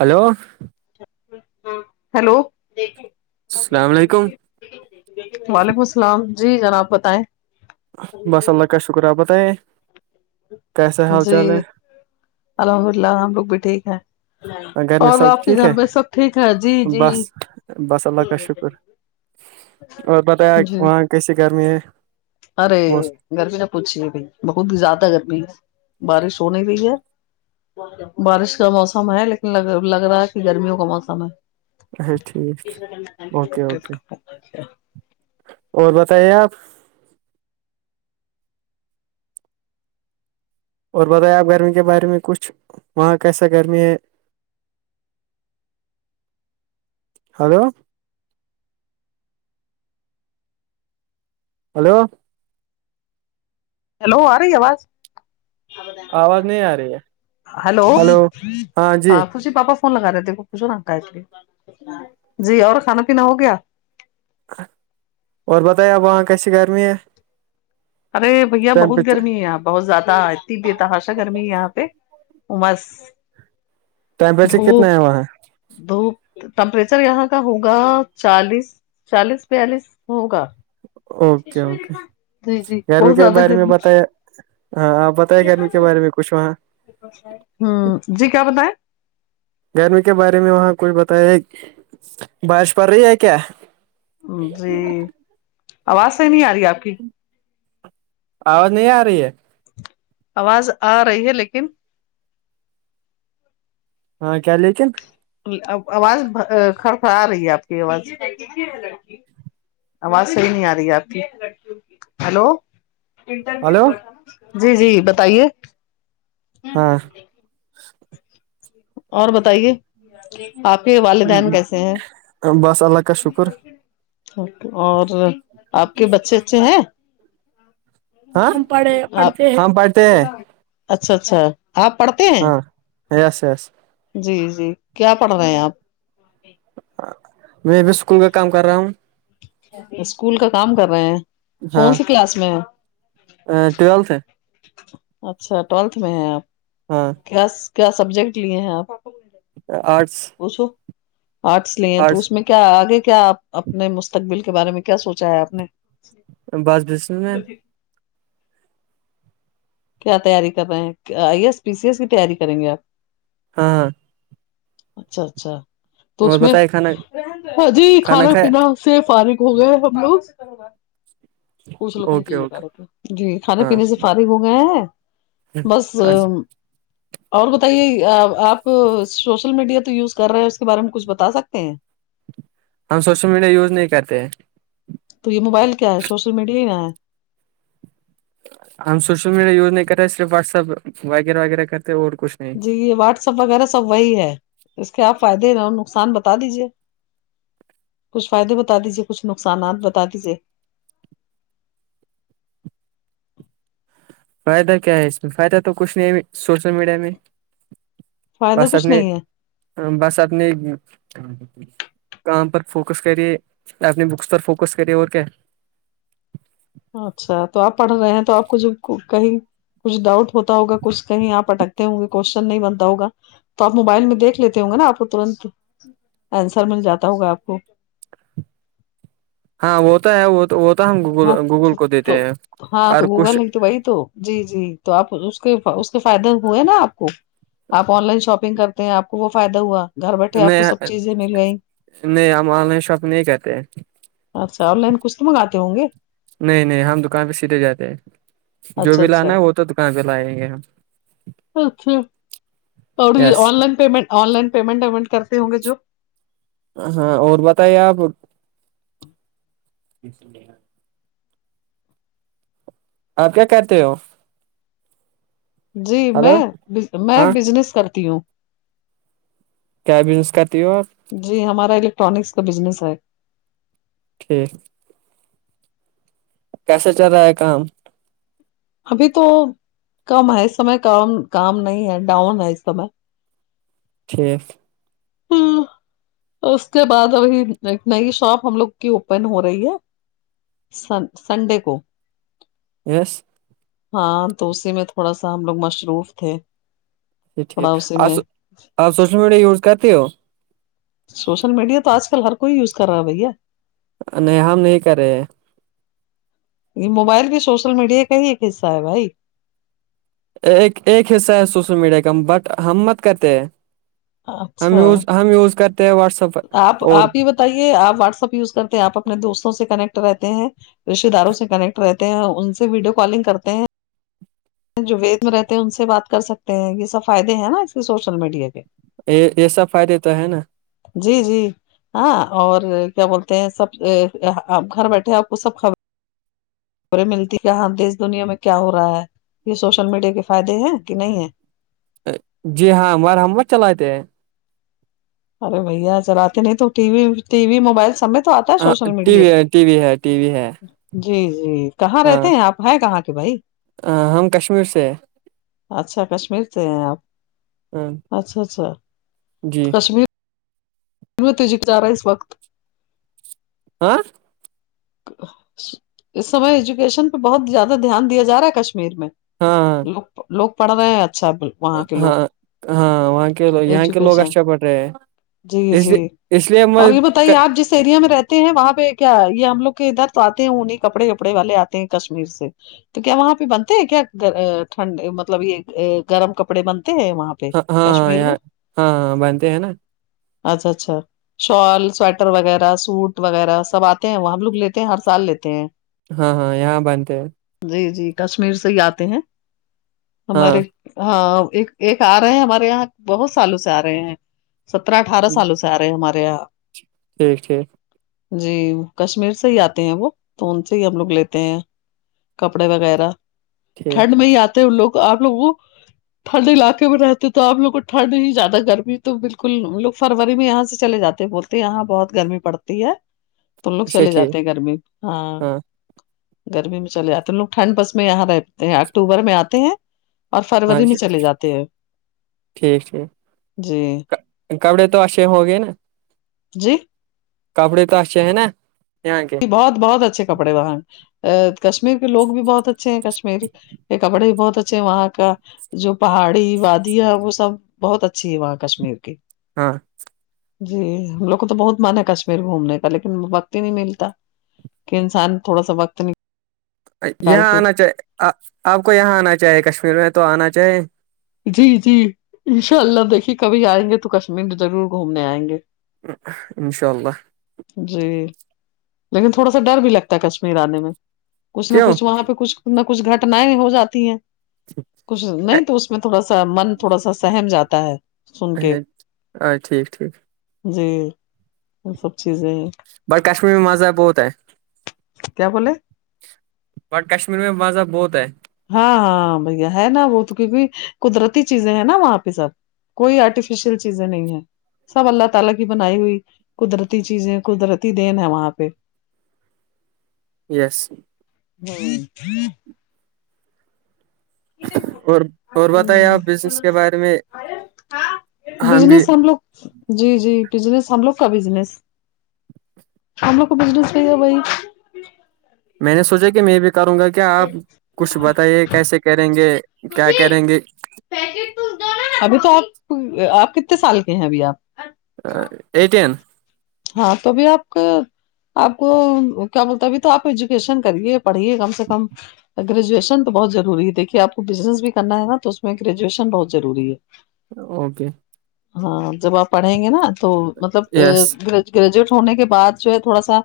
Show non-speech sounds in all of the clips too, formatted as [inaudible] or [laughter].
Hello hello دیک السلام علیکم وعلیکم السلام جی جناب بتائیں بس اللہ کا شکر آپ بتے جی الحمد ال للہ ہم لوگ بھی ٹھیک ہیں گھر میں اور سب آپ کے ٹھیک گھر ہے میں سب ٹھیک ہے جی جی بس بس اللہ کا شکر اور بتایا جی وہاں کیسی گرمی ہے ارے وہ گرمی نہ پوچھی ہے بھائی بہت زیادہ گرمی ہے بارش ہو نہیں رہئی ہے بارش کا موسم ہے لیکن لگ رہا ہے کہ گرمیوں کا موسم ہے اچا ٹھیک اوکے اوکے اچھا اور بتائیے آپ اور بتائیں آپ گرمی کے بارے میں کچھ وہاں کیسا گرمی ہے ہیلو ہلو ہیلو آ رہی آواز آواز نہیں آ رہی ہے ہلو ہاں ت پاپا فون لگا رہے تھے پچھو نا اکا ایکولی جی اور کھانا پیا ہو گیا اور بتائی اب وہاں کیسی گرمی ہے ارے بھیا بہت ٹیمپریچر گرمی ہے اپ بہت زیادہ اتنی بھی تحاشا گرمی یہاں پہ عمس ٹیمپریچر کتنا ہے وہاں دھوپ ٹمپریچر یہاں کا ہوگا چالیس چالیس بیالیس ہوگا اوکے اوکے جی جی گرمی بہت کے زیادہ بارے میں گرمی بتیا ہاں آپ بتے گرمی کے کے بارے میں کچھ وہاں ہوں جی کیا بتائائے گرمی کے بارے میں وہاں کچھ بتایا بارش پڑ رہی ہے کیا جی آواز صحیح نہیں آ رہی آپ کی آواز نہیں آ رہی ہے آواز آ رہی ہے لیکن ہاں کیا لیکن آواز کھڑ خڑا آ رہی ہے آپ کی آواز آواز صحیح نہیں آ رہی ہے آپ کی ہلو انٹرویو ہلو ہوا تھا جی جی بتائیے ہاں اور بتائیے آپ کے والدین کیسے ہیں بس اللہ کا شکر ک اور آپ کے بچے اچھے ہیں ہاں پڑھ آپ پڑھتے ہم پڑھتے اچھا اچھا آپ پڑھتے ہیں ہاں یس یس جی جی کیا پڑھ رہے ہیں آپ میں بھی اسکول کا کام کر رہا ہوں اسکول کا کام کر رہے ہیں ہاں کون سی کلاس میں ہے ٹویلتھ ہے اچھا ٹویلتھ میں ہیں آپ ہاں کیا کیا سبجیکٹ لیے ہیں آپ آرٹس وہ سو آرٹس لے ہیں تو آرٹس اس میں کیا آگے کیاپ اپنے مستقبل کے بارے میں کیا سوچا ہے آپ نے بس بزنس مین کیا تیاری کر رہے ہیں I S P C S کی تیاری کریں گے آپ ہاں ہاں اچھا اچھا تو اور اس میں بتائے کھانا جی کھانا پینا سے فارغ ہو گئے ہم لوگ ہو پوچھ لو اوکے کہ بتا اوکے رہے جی کھانے ہاں پینے سے فارغ ہو گیا ہیں بس [unintelligible] اور بتائیے آپ سوشل میڈیا تو یوز کر رہے ہیں اس کے بارے میں کچھ بتا سکتے ہیں ہم سوشل میڈیا یوز نہیں کرتے ہیں تو یہ موبائل کیا ہےوشل میڈیا ہی ن ہے ہم سوشل میڈیا یوز نہیں کر رہے صرف واٹس ایپ وغیرہ وغیرہ کرتے اور کچھ نہیں جی یہ واٹسپ وغیرہ سب وہی ہے اس کے آپ فائدے نہ نقصان بتا دیجے کچھ فائدے بتا دیجیے کچھ نقصانات بتا دیجیے فائدہ کیا ہے اس میں فائدہ تو کچھ نہیں ہے سوشل میڈیا میں فائدہ بس آپ کچھ نے نہیں ہے بس آپ نے کام پر فوکس کرے اپنے بکس پر فوکس کرے اور کیا اچھا تو آپ پڑھ رہے ہیں تو آپ کو ج کہیں کچھ ڈاؤٹ ہوتا ہوگا کچھ کہیں آپ اٹکتے ہوں گے کوشچن نہیں بنتا ہوگا تو آپ موبائل میں دیکھ لیتے ہوں گے نا آپ کو ترنت آنسر مل جاتا ہوگا آپ کو ہاں وہ تو ہے وہ وہ تو ہم گوگل ہاں گوگل تو کو دیتے ہیں تو ہاں اور تو کچھ گوگل ہے تو وہی تو جی جی تو آپ اس کے اس کے فائدے ہوئے نا آپ کو آپ آن لائن شاپنگ کرتے ہیں آ کو وہ فائدہ ہوا گھر بیٹھے آپ کو سب نہیں چیزیں مل گئیں نہیں ہم آن لائن شاپگ نہیں کہتے ہیں اچھا آن لائن کچھ تو مگاتے ہوں گے نہیں نہیں ہم دکان پہ سیدھے جاتے ہیں جو اچھا بھی لانا اچھا ہے وہ تو کہاں پہ لائیں گے ہم اچھا اور yes online payment online payment ومنٹ کرتے ہوں گے جو ہاں اور بتائیے آپ آپ کیا کہتے ہو جی ہلو میں میں ہاں بزنس کرتی ہوں کیا بزنس کرتی اور جی ہمارا الیکٹرانکس کا بزنس ہے ٹھیک کیسے چل رہا ہے کام ابھی تو کم ہے اس سمے کام کام نہیں ہے ڈاؤن ہے اس سمے ف [unintelligible] تو اس کے بعد ابھی ایک نئی شاپ ہم لوگ کی اوپن ہو رہی ہے سن سنڈے کو س [unintelligible] ہاں تو اسی میں تھوڑا سا ہم لوگ مصروف تھے جا ٹھیک تھوڑا اسی آ میں آپ سوشل میڈیا یوز کرتے ہو سوشل میڈیا تو آج کل ہر کوئی یوز کر رہا بھیا نہیں ہم نہیں کر رہے یہ موبائل بھی سوشل میڈیا کا ہی ایک حصہ ہے بھائی ایک ایک حصہ ہے سوشل میڈیا کا بٹ ہم مت کرتے ہیں ہم اچھا یوز ہم یوز کرتے ہیں واٹسپ آپ آپ ہی بتائیے آپ واٹسپ یوز کرتے ہیں آپ اپنے دوستوں سے کنیکٹ رہتے ہیں رشتے داروں سے کنیکٹ رہتے ہیں ان سے ویڈیو کالنگ کرتے ہیں جو وید میں رہتے ہیں ان سے بات کر سکتے ہیں یہ سب فائدے ہیں نا اس کی سوشل میڈیا کے یہ یہ سب فائدے تو ہے نا جی جی ہاں اور کیا بولتے ہیں سب گھر بیٹھے آپ کو سب خبر خبریں ملتی کہاں د اس دنیا میں کیا ہو رہا ہے یہ سوشل میڈیا کے فائدے ہیں کہ نہیں ہے جی ہاں ہمار ہمت چلاتے ہیں ارے بھیا چلاتتے نہیں تو T V T V mobile سمیت تو آتا ہے ہاں، سوشل ٹی میڈیا وی پ ہے ٹی وی ہے ٹی وی ہے جی جی کہاں ہاں رہتے ہیں آپ ہیں کہاں کے بھائی ہم کشمیر سے اچھا کشمیر سے ہیں آپ ہیں اچھا اچھا جی کشمیر تیجق چارا اس وقت [unintelligible] آ [unintelligible] اس سمے ایجوکیشن پہ بہت زیادہ دھیان دیا جا رہا ہے کشمیر میں ہاں ہاں لوگ لوگ پڑھ رہے ہیں اچھاب ہاں ہاں وہاں کےو یہاں کے لوگ ایجوکیشن اچھا پڑ رہے ہیں جی اس جی لیے اس لیے میں اور یہ بتائیے آپ جس ایریا میں رہتے ہیں وہاں پہ کیا یہ ہم لوگ ادھر تو آتے ہیں انہیں کپڑے وپڑے والے آتے ہیں کشمیر سے تو کیا وہاں پہ بنتے ہیں کیا ٹھنڈ مطلب یہ گرم کپڑے بنتے ہیں وہاں پہ ہاں ہاں ہاں کشمیر میں یہاں ہاں ہاں بنتے ہیں نا اچھا اچھا شال سویٹر وغیرہ سوٹ وغیرہ سب آتے ہیں وہ ہم لوگ لی ہر سال لیتے ہیں ہاں ہاں یہاں بانتے ہیں جی جی کشمیر سے ہی آتے ہیں ہاں ہمارے ہاں ایک ایک آ رہے ہیں ہمارے یہاں بہت سالوں سے آ رہے ہیں سترہ اٹھارہ سالوں سے سارے مریا ٹھیک ٹھیک جی کشمیر سے ہی آتے ہیں وہ تو ان سے ہی ہم لوگ لیتے ہیں کپڑے وغیرہ ٹھیک ٹھنڈ میں ہی آتے ان لوگ آپ لوگ وہ ٹھنڈ علاقے میں رہتے تو آ لوگ کو ٹھڈ ہی زیادہ گرمی تو بالکل لوگ فروری میں یہاں سے چلے جاتے بولتے یہاں بہت گرمی پڑتی ہے تو لوگ اچھا چلے ٹھیک جاتے ہیں گرمی ہاں گرمی میں چلے جاتے ہیں لوگ ٹھنڈ بس میں یہاں رہتے ہیں اکتوبر میں آتے ہیں اور ہاں فروری میں جی چلے جاتے ہیں ٹھیک ٹھیک جی کپڑے تو اچھے ہو گئے نا جی کپڑے کاس چ ہے نا یہاں کے بہت بہت اچھے کپڑے وہن ا کشمیر کے لوگ بھی بہت اچھے ہیں کشمیر یہ کپڑے بھی بہت اچھے وہاں کا جو پہاڑی وادیاں وہ سب بہت اچھی ہے وہاں کشمیر کی ہاں جی ہم لوگ کو تو بہت مان ہے کشمیر گھومنے کا لیکن وقکتی نہیں ملتی کہ انسان تھوڑا سا وقت نہیں یہاں آنا چاہ آپ کو یہاں آنا چاہیے کشمیر میں تو آنا چاہے جی جی ان شاء اللہ دیکھیے کبھی آئیں گے تو کشمیر ضرور گھومنے آئیں گے انشاء اللہ جی لیکن تھوڑا سا ڈر بھی لگتا ہے کشمیر آنے میں کچھ نہ کیوں کچھ وہاں پہ کچھ کچھ گھٹنیں ہو جاتی ہیں کچھ نہیں تو اس میں تھوڑا س سا من تھوڑا سا سہم جاتا ہے سن کے ہ ٹھیک ٹھیک جی وہ سب چیزیں ہیں بٹ کشمیر میں مزہ بہت ہے کیا بولے م کشمیر میں مزہ بہت ہے ہاں ہاں بھیا ہے نا وہ تو کیونکہ قدرتی چیزیں ہیں نا وہاں پہ سب کوئی آرٹیفیشیل چیزیں نہیں ہے سب اللہ تعالی کی بنائی ہوئی قدرتی چیزیں قدرتی دین ہے وہاں پہ یس ہ اور اور بتائیے آپ بزنس کے بارے میں بجنس ہم لوگ جی جی بزنس ہم لوگ کا بزنس ہم لوگ کو بزنس چاہیے بھائی میں نے سوچا کہ میں بھی کروں گا کیا آپ کچھ بتائیے کیسے کریں گے کیا کریں گے ابھی تو آپ آپ کتنے سال کے ہیں ابھی آپ ایٹین ہاں توبھی آپ آپ کو کیا بولتا ابھی تو آپ ایجوکیشن کریے پڑھیے کم سے کم گریجویشن تو بہت ضروری ہے دیکھیے آپ کو بزنس بھی کرنا ہے نا تو اس میں گریجویشن بہت ضروری ہے اوکے ہاں جب آپ پڑھیں گے نا تو مطلب یس ا گریجویٹ ہونے کے بعد جو ہے تھوڑا سا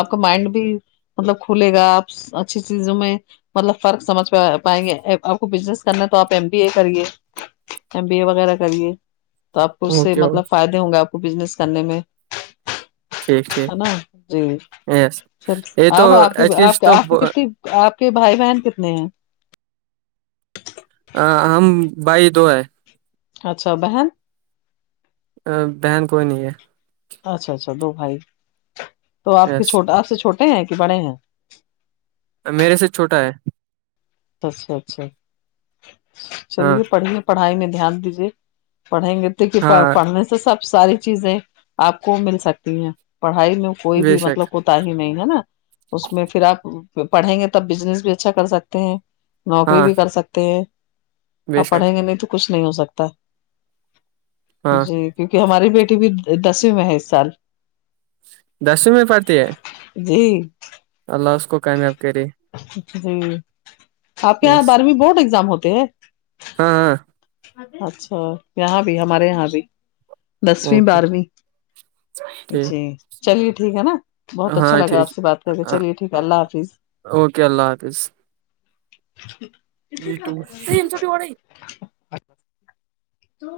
آپ کا مائنڈ بھی مطلب کھلے گا آپ اچھی چیزوں میں مطلب فرق سجھ پائیں گے آپ کو بزنس کرنا ہے تو آپ ایم بی ا کریے ایم بی اے وغیرہ کریے تو آپ کو اس سے اوکے مطلب اوکے فائدے ہوں گے آپ کو بزنس کرنے میں ٹھیک ٹھیک ہے نا جی یس چل یہ تو اور آپ کی ایج آپ کے تو آپ کی ب- کتنی آپ کے بھائی بہن کتنے ہیں ہ ہم بھائی دو ہے اچھا بن ا بہن کوئی نہیں ہے اچھا اچھا دو بھائی تو آپ ہے یس کےھ آپ سے چھوٹے ہیں کہ بڑے ہیں میرے سے چھوٹا ہے اچھا اچھا ہاں چلیے پڑھنے پڑھائی میں دھیان دیجے پڑھیں گے تو کہ ہاں پڑھنے سے سب ساری چیزیں آپ کو مل سکتی ہیں پڑھائی میں کوئی بے بھی مطلب شک ک پ ہی نہیں ہے نا اس میں پھر آپ پڑھیں گے تب بزنس بھی اچھا کر سکتے ہیں نوکری ہاں بھی کر سکتے ہیں ا بے شک پڑھیں گے نہیں تو کچھ نہیں ہو سکتا ہاں جی کیونکہ ہماری بیٹی بھی دسویں میں ہے اس سال دسمی پرڑتی ہے جی اللہ اس کو کامیاب کرے جی آپ کے یہاں یس بارہویں بورڈ ایگزام ہوتے ہیں ہاں ہاں اچھا یہاں بھی ہمارے یہاں بھی دسویں اوکے بارہویں ٹھیک جی چلیے ٹھیک ہے نا بہت اچھا ہاں لگا آپ ٹھیک سے بات کر کے آ، چلیے ٹھیک ہے اللہ حافظ اوکے اللہ حافظ کتے می ٹھاک ٹو۔ ہے ت کا تو